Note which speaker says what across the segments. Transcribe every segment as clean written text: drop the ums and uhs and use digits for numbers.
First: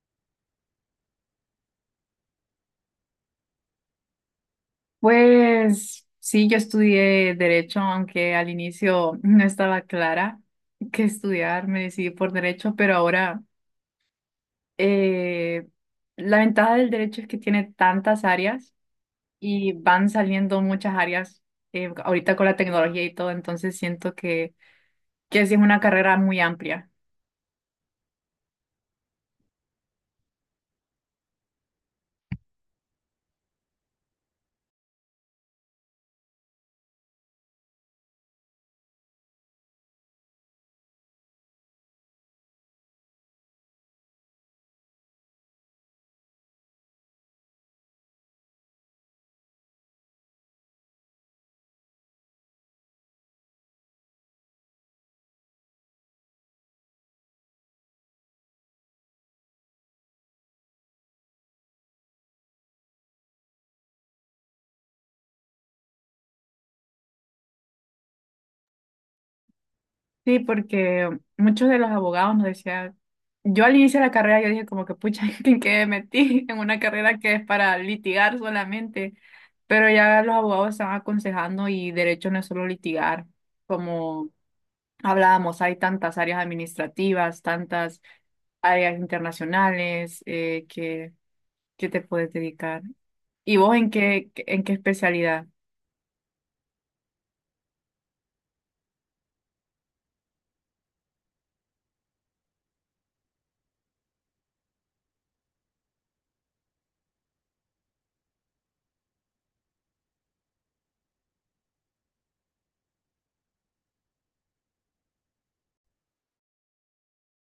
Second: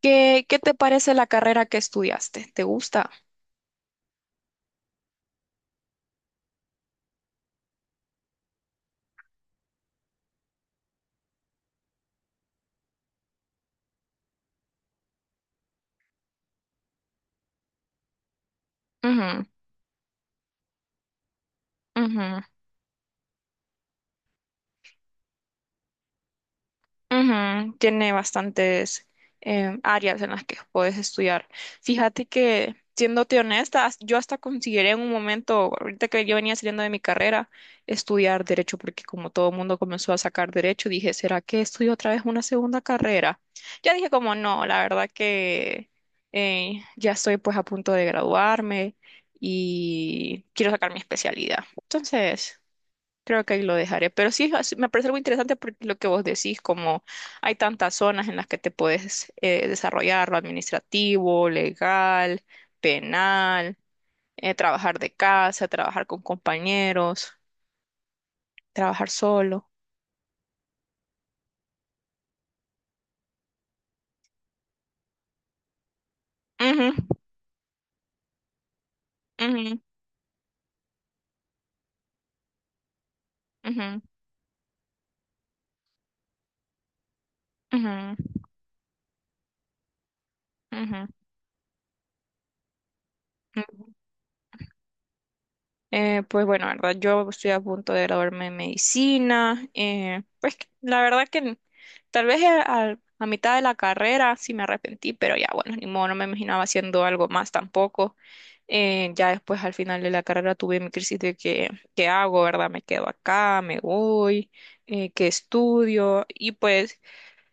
Speaker 1: ¿Qué te parece la carrera que estudiaste? ¿Te gusta?
Speaker 2: Pues sí, yo estudié derecho, aunque al inicio no estaba clara que estudiar, me decidí por derecho, pero ahora eh, la ventaja del derecho es que tiene tantas áreas
Speaker 1: Ujú,
Speaker 2: y van saliendo muchas áreas ahorita
Speaker 1: ujú.
Speaker 2: con la tecnología y todo, entonces siento que sí es una carrera muy amplia.
Speaker 1: Ujú. Tiene bastantes áreas en las que puedes estudiar. Fíjate que, siéndote honesta, yo hasta consideré en un momento, ahorita que yo venía saliendo de mi carrera, estudiar derecho, porque como todo el mundo comenzó a sacar derecho, dije, ¿será que estudio otra vez una segunda carrera? Ya dije como no, la verdad que ya estoy pues a punto de graduarme y quiero sacar mi especialidad. Entonces. Creo que ahí lo dejaré. Pero sí, me parece algo interesante porque lo que vos decís, como hay tantas zonas en las que te puedes desarrollar, lo administrativo, legal, penal, trabajar de casa, trabajar con compañeros, trabajar solo.
Speaker 2: Sí, porque muchos de los abogados nos decían, yo al inicio de la carrera yo dije como que pucha, ¿en qué me metí? En una carrera que es para litigar solamente,
Speaker 1: Ujú,
Speaker 2: pero ya los abogados están aconsejando y derecho no es solo litigar,
Speaker 1: ujú,
Speaker 2: como hablábamos, hay tantas áreas administrativas, tantas
Speaker 1: ujú,
Speaker 2: áreas internacionales
Speaker 1: ujú,
Speaker 2: que, te puedes dedicar. ¿Y vos
Speaker 1: ujú.
Speaker 2: en qué especialidad?
Speaker 1: Pues bueno, la verdad, yo estoy a punto de graduarme en medicina. Pues la verdad que tal vez a mitad de la carrera sí me arrepentí, pero ya bueno, ni modo, no me imaginaba haciendo algo más tampoco. Ya después al final de la carrera tuve mi crisis de que, ¿qué hago, verdad? Me quedo acá, me voy, ¿qué estudio? Y pues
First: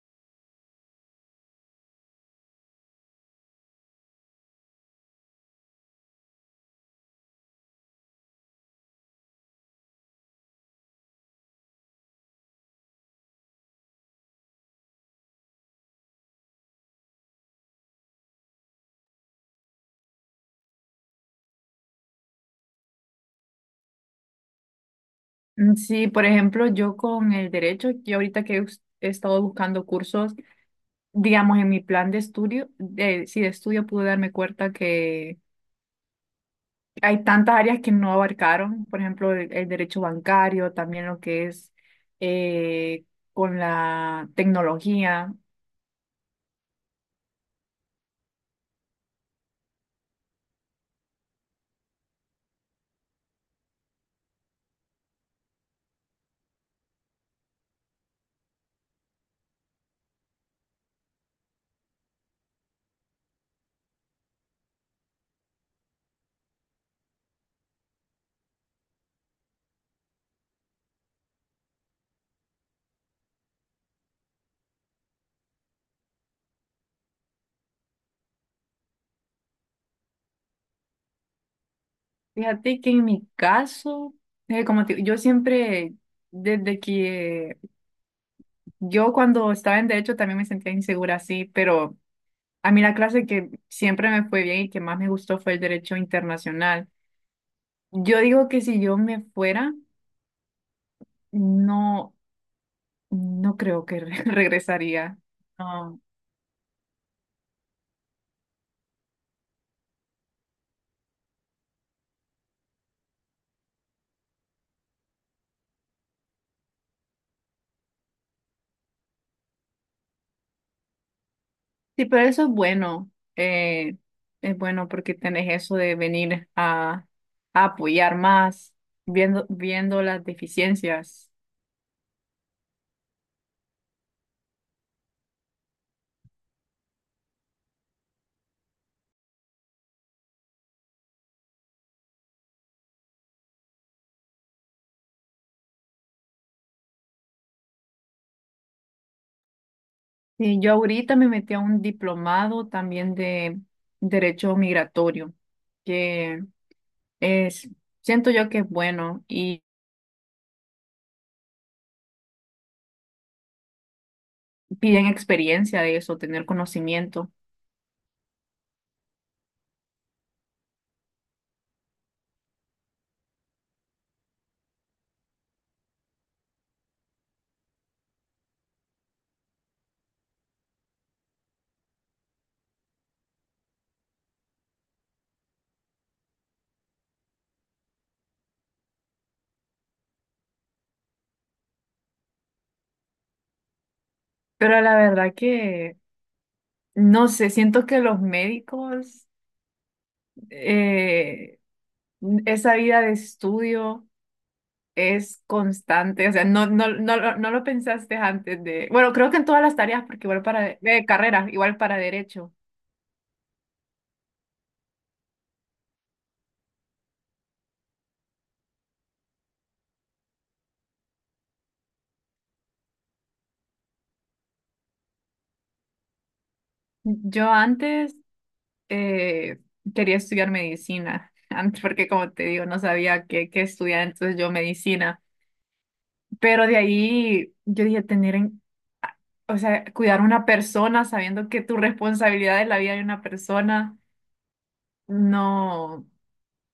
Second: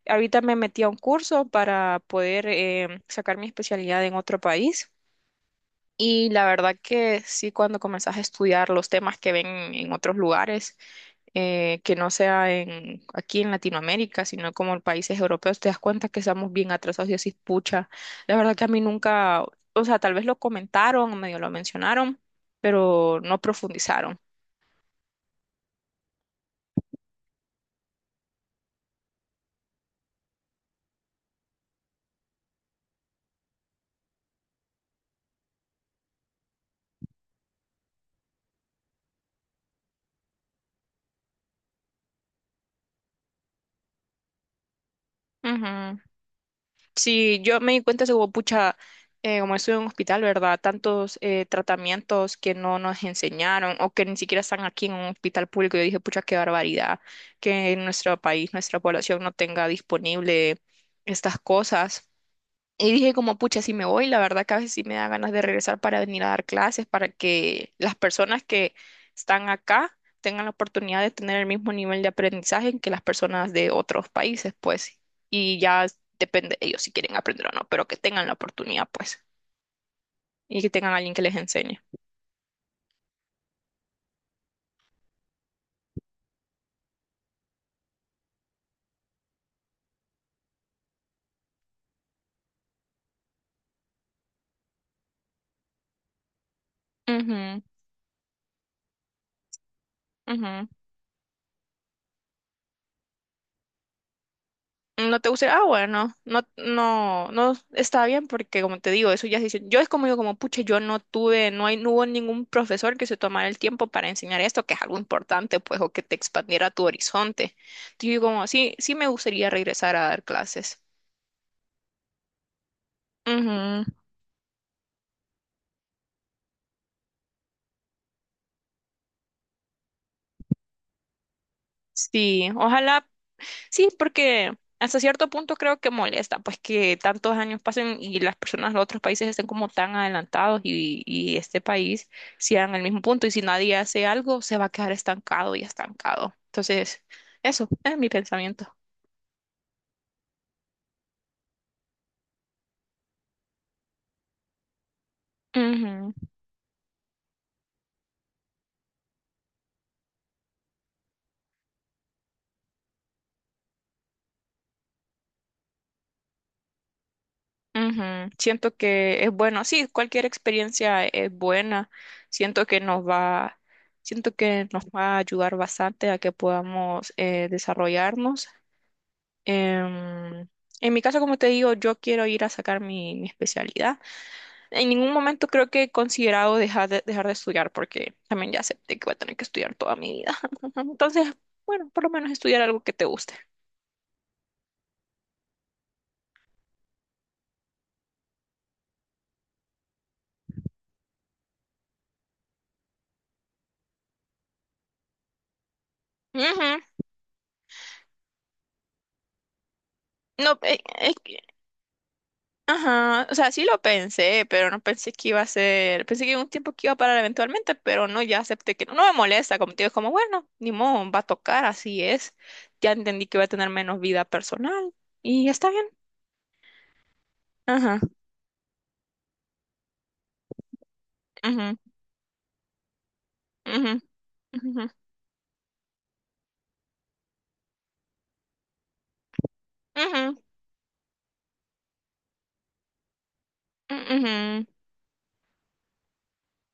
Speaker 1: ahorita me metí a un curso para poder sacar mi especialidad en otro país. Y la verdad que sí, cuando comenzás a estudiar los temas que ven en otros lugares, que no sea en, aquí en Latinoamérica, sino como en países europeos, te das cuenta que estamos bien atrasados y así, pucha. La verdad que a mí nunca, o sea, tal vez lo comentaron, medio lo mencionaron, pero no profundizaron.
Speaker 2: Mm, sí, por ejemplo, yo con el derecho, yo ahorita que he estado buscando cursos, digamos, en mi plan de estudio, de, sí, de estudio pude darme cuenta que hay tantas áreas que no abarcaron, por ejemplo, el derecho bancario, también lo que es eh, con la tecnología.
Speaker 1: Ujú. Sí, yo me di cuenta, eso como pucha, como estuve en un hospital, ¿verdad? Tantos tratamientos que no nos enseñaron o que ni siquiera están aquí en un hospital público. Yo dije, pucha, qué barbaridad que en nuestro país, nuestra población no tenga disponible estas cosas. Y dije como, pucha, si me voy, la verdad que a veces sí me da ganas de regresar para venir a dar clases, para que las personas que están acá tengan la oportunidad de tener el mismo nivel de aprendizaje que las personas de otros países, pues. Y ya depende de ellos si quieren aprender o no, pero que tengan la oportunidad, pues. Y que tengan alguien que les enseñe.
Speaker 2: Fíjate que en mi caso, yo siempre, desde que yo cuando estaba en derecho también me sentía insegura así, pero a mí la clase que siempre me fue bien y que más me gustó fue el derecho internacional.
Speaker 1: Ujú,
Speaker 2: Yo digo que si yo me fuera,
Speaker 1: ujú.
Speaker 2: no. No creo que regresaría.
Speaker 1: No te gusta, ah,
Speaker 2: No.
Speaker 1: bueno, no, no, no está bien porque como te digo, eso ya se hizo. Yo es como digo, como pucha, yo no tuve, no hay, no hubo ningún profesor que se tomara el tiempo para enseñar esto, que es algo importante, pues, o que te expandiera tu horizonte. Yo digo como, sí, sí me gustaría regresar a dar clases.
Speaker 2: Sí, pero eso es bueno.
Speaker 1: Ujú.
Speaker 2: Es bueno porque tenés eso de venir a, apoyar más, viendo las deficiencias.
Speaker 1: Sí, ojalá. Sí, porque hasta cierto punto creo que molesta, pues que tantos años pasen y las personas de otros países estén como tan adelantados y este país siga en el mismo punto y si nadie hace algo se va a quedar estancado y estancado. Entonces, eso es mi pensamiento.
Speaker 2: Sí, yo ahorita me metí a un diplomado también de derecho migratorio,
Speaker 1: Ujú,
Speaker 2: que es, siento yo que es bueno y piden experiencia de eso, tener conocimiento.
Speaker 1: ujú. Siento que es bueno, sí, cualquier experiencia es buena. Siento que nos va, Siento que nos va a ayudar bastante a que podamos desarrollarnos. Em, en mi caso, como te digo, yo quiero ir a sacar mi especialidad. En ningún momento creo que he considerado dejar de estudiar porque también ya acepté que voy a tener que estudiar toda mi vida. Entonces, bueno, por lo menos estudiar algo que te guste.
Speaker 2: Pero la verdad que, no sé, siento que los médicos... eh, Esa vida de estudio es constante, o sea, no,
Speaker 1: Ujú.
Speaker 2: no, no, no lo pensaste antes de, bueno, creo que en todas las tareas, porque igual
Speaker 1: No,
Speaker 2: para de, de carrera, igual para derecho.
Speaker 1: ajá, o sea, sí lo pensé, pero no pensé que iba a ser, pensé que iba un tiempo que iba a parar eventualmente, pero no, ya acepté que no, no me molesta, como te digo, es como, bueno, ni modo, va a tocar, así es, ya entendí que voy a tener menos vida personal y está bien,
Speaker 2: Yo
Speaker 1: ajá.
Speaker 2: antes eh, quería estudiar medicina,
Speaker 1: Ujú,
Speaker 2: antes porque como te digo, no sabía qué
Speaker 1: ujú,
Speaker 2: estudiar, entonces yo
Speaker 1: ujú,
Speaker 2: medicina, pero de ahí yo dije tener, o sea, cuidar a
Speaker 1: ujú,
Speaker 2: una persona sabiendo que tu responsabilidad es la vida de una persona,
Speaker 1: ujú.
Speaker 2: no,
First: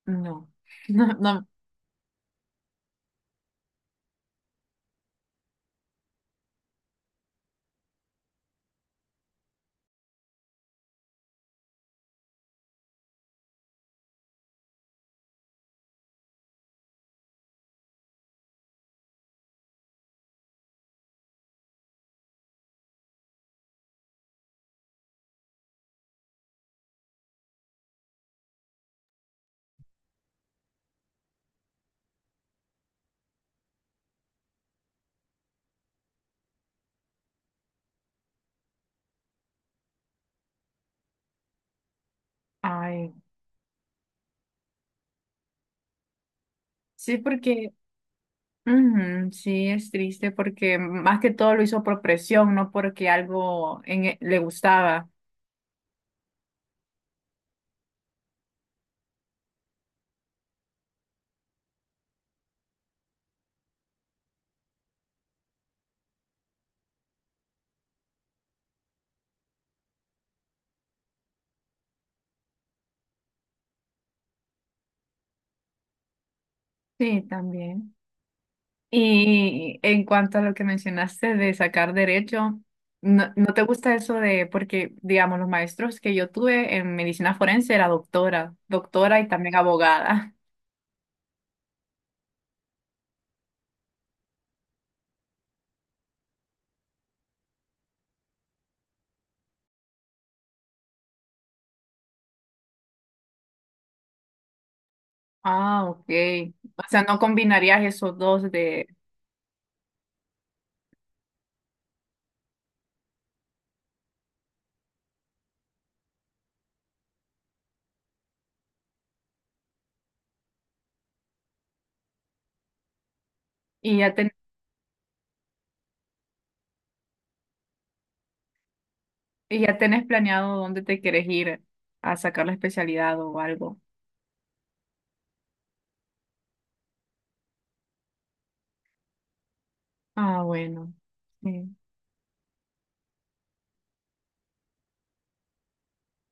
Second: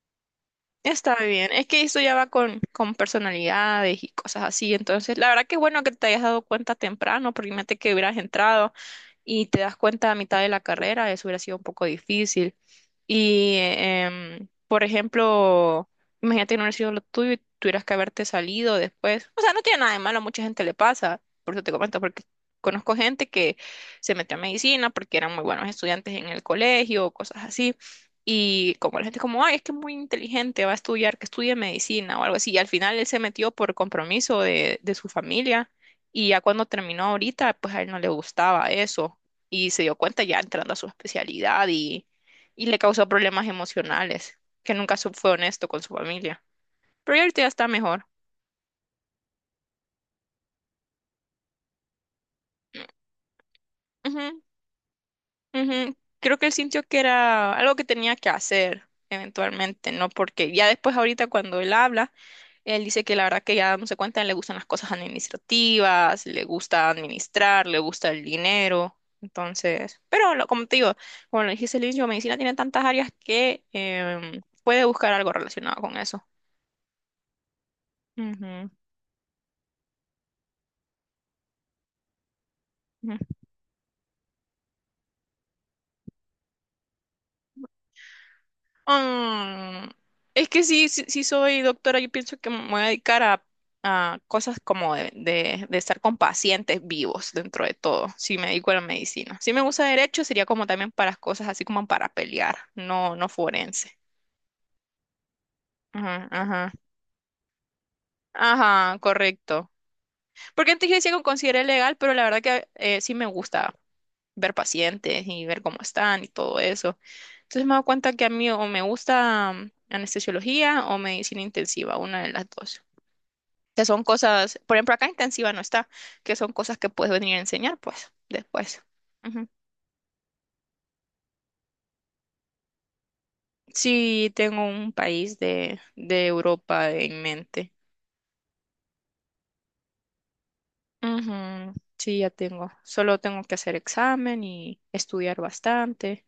Speaker 2: no, no,
Speaker 1: Está
Speaker 2: no,
Speaker 1: bien. Es que eso ya va con personalidades y cosas así. Entonces, la verdad que es bueno que te hayas dado cuenta temprano, porque imagínate que hubieras entrado y te das cuenta a mitad de la carrera, eso hubiera sido un poco difícil. Y, por ejemplo, imagínate que no hubiera sido lo tuyo y tuvieras que haberte salido después. O sea, no tiene nada de malo, a mucha gente le pasa, por eso te comento, porque conozco gente que se metió a medicina porque eran muy buenos estudiantes en el colegio o cosas así. Y como la gente como, ay, es que es muy inteligente, va a estudiar, que estudie medicina o algo así. Y al final él se metió por compromiso de su familia y ya cuando terminó ahorita, pues a él no le gustaba eso y se dio cuenta ya entrando a su especialidad y le causó
Speaker 2: ay,
Speaker 1: problemas emocionales, que nunca fue honesto con su familia.
Speaker 2: sí,
Speaker 1: Pero ya ahorita ya está
Speaker 2: porque...
Speaker 1: mejor.
Speaker 2: Ujú. Sí, es triste porque más que todo lo hizo por presión, no porque algo en le
Speaker 1: Ujú,
Speaker 2: gustaba.
Speaker 1: ujú. Creo que él sintió que era algo que tenía que hacer eventualmente, ¿no? Porque ya después ahorita cuando él habla, él dice que la verdad que ya dándose cuenta le gustan las cosas administrativas, le gusta administrar, le gusta el dinero. Entonces, pero lo- como te digo, como lo dijiste al inicio, medicina tiene tantas áreas que puede buscar algo relacionado con eso.
Speaker 2: Sí, también.
Speaker 1: Ujú,
Speaker 2: Y en cuanto a lo que mencionaste de sacar derecho,
Speaker 1: ujú.
Speaker 2: ¿no te gusta eso de, porque digamos, los maestros que yo tuve en medicina forense era doctora, doctora y también
Speaker 1: Mm,
Speaker 2: abogada.
Speaker 1: es que sí, sí, sí soy doctora, yo pienso que me voy a dedicar a, cosas como de, de estar con pacientes vivos dentro de todo, si me dedico a la medicina. Si me gusta derecho, sería como también para cosas así como para pelear, no, no forense.
Speaker 2: Ah, ok.
Speaker 1: Ajá, ajá.
Speaker 2: O sea, no combinarías esos dos de,
Speaker 1: Ajá, correcto. Porque antes yo decía que lo consideré legal, pero la verdad que sí me gusta ver pacientes y ver cómo están y todo eso. Entonces me he dado cuenta que a mí o me gusta anestesiología o medicina intensiva, una de las dos. Que
Speaker 2: y
Speaker 1: son
Speaker 2: ya ten-
Speaker 1: cosas, por ejemplo, acá intensiva no está, que son cosas que puedes venir a enseñar, pues, después. Ujú.
Speaker 2: y ya tenés planeado dónde te quieres ir a sacar la especialidad o algo.
Speaker 1: Sí, tengo un país de Europa en mente.
Speaker 2: Ah, bueno. Sí.
Speaker 1: Ujú. Sí, ya tengo. Solo tengo que hacer examen y estudiar bastante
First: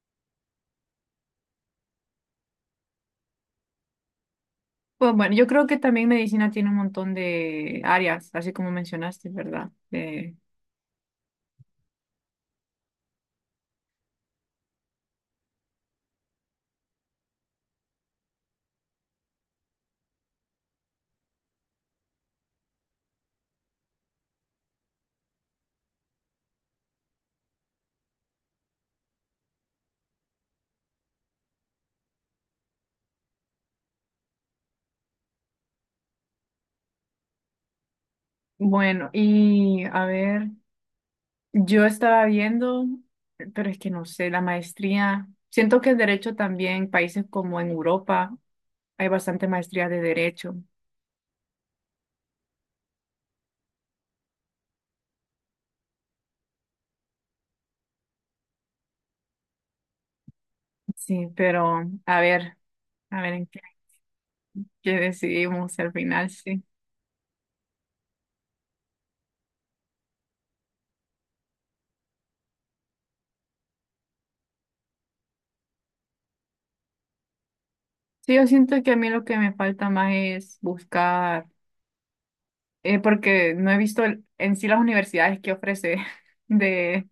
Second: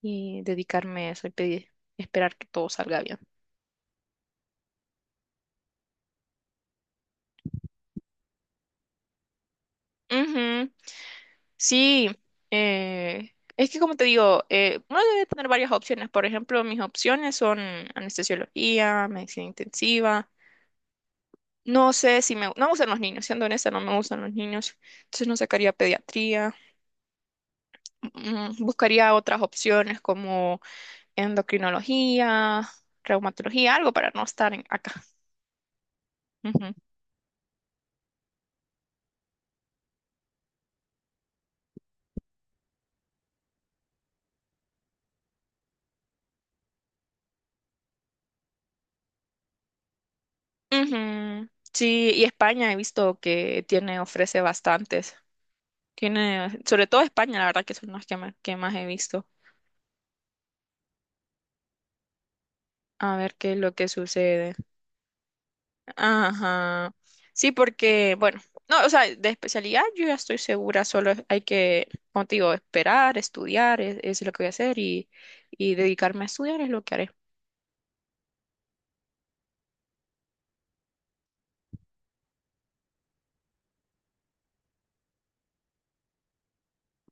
Speaker 1: y dedicarme a eso y pedir, esperar que todo salga bien.
Speaker 2: Pues bueno, yo creo que también medicina tiene un montón de áreas, así como mencionaste, ¿verdad?
Speaker 1: Ujú. Sí, es que como te digo, uno debe tener varias opciones. Por ejemplo, mis opciones son anestesiología, medicina intensiva. No sé si me. No me gustan los niños, siendo honesta, no me gustan los niños. Entonces no sacaría pediatría. Mm. Buscaría otras opciones como endocrinología, reumatología, algo para no estar acá. Ujú.
Speaker 2: Bueno, y a ver, yo estaba viendo, pero es que no sé, la maestría, siento que el derecho también, países como en Europa, hay bastante maestría de derecho,
Speaker 1: Ujú. Sí, y España he visto que tiene, ofrece bastantes. Tiene, sobre todo España, la verdad que son las que, que más he visto.
Speaker 2: sí, pero
Speaker 1: A
Speaker 2: a ver
Speaker 1: ver
Speaker 2: en
Speaker 1: qué es
Speaker 2: qué,
Speaker 1: lo que sucede.
Speaker 2: qué decidimos al final, sí.
Speaker 1: Ajá. Sí, porque, bueno, no, o sea, de especialidad yo ya estoy segura, solo hay que, como te digo, esperar, estudiar, es lo que voy a hacer y dedicarme a estudiar es lo que haré.
Speaker 2: Sí, yo siento que a mí lo que me falta más es buscar. Porque no he visto en sí las universidades que ofrece de,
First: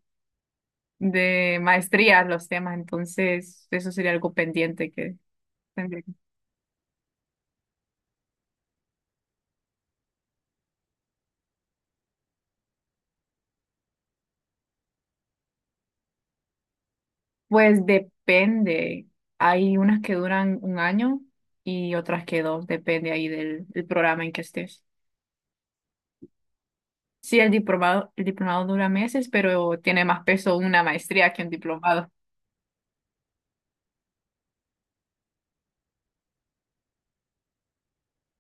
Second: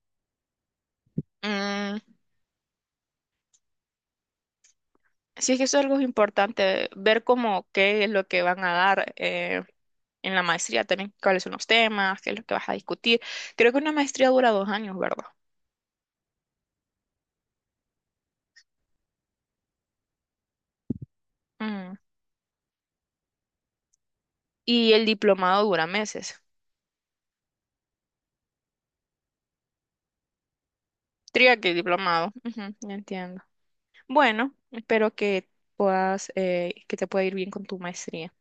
Speaker 2: de
Speaker 1: Mm,
Speaker 2: maestría los temas, entonces eso sería algo pendiente que
Speaker 1: sí, es que eso es algo
Speaker 2: tendría.
Speaker 1: importante, ver cómo qué es lo que van a dar en la maestría también, cuáles son los temas, qué es lo que vas a discutir. Creo que una maestría dura 2 años, ¿verdad?
Speaker 2: Pues depende, hay unas que duran un año y
Speaker 1: Mm.
Speaker 2: otras que dos, depende ahí del, del programa en que estés.
Speaker 1: Y el diplomado dura meses.
Speaker 2: Sí, el diplomado, dura meses, pero tiene más peso una maestría que un
Speaker 1: Tría que el
Speaker 2: diplomado.
Speaker 1: diplomado. Ujú, ya entiendo. Bueno, espero que puedas, que te pueda ir bien con tu maestría.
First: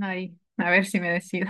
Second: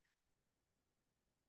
Speaker 2: Ahí, a ver si me decido.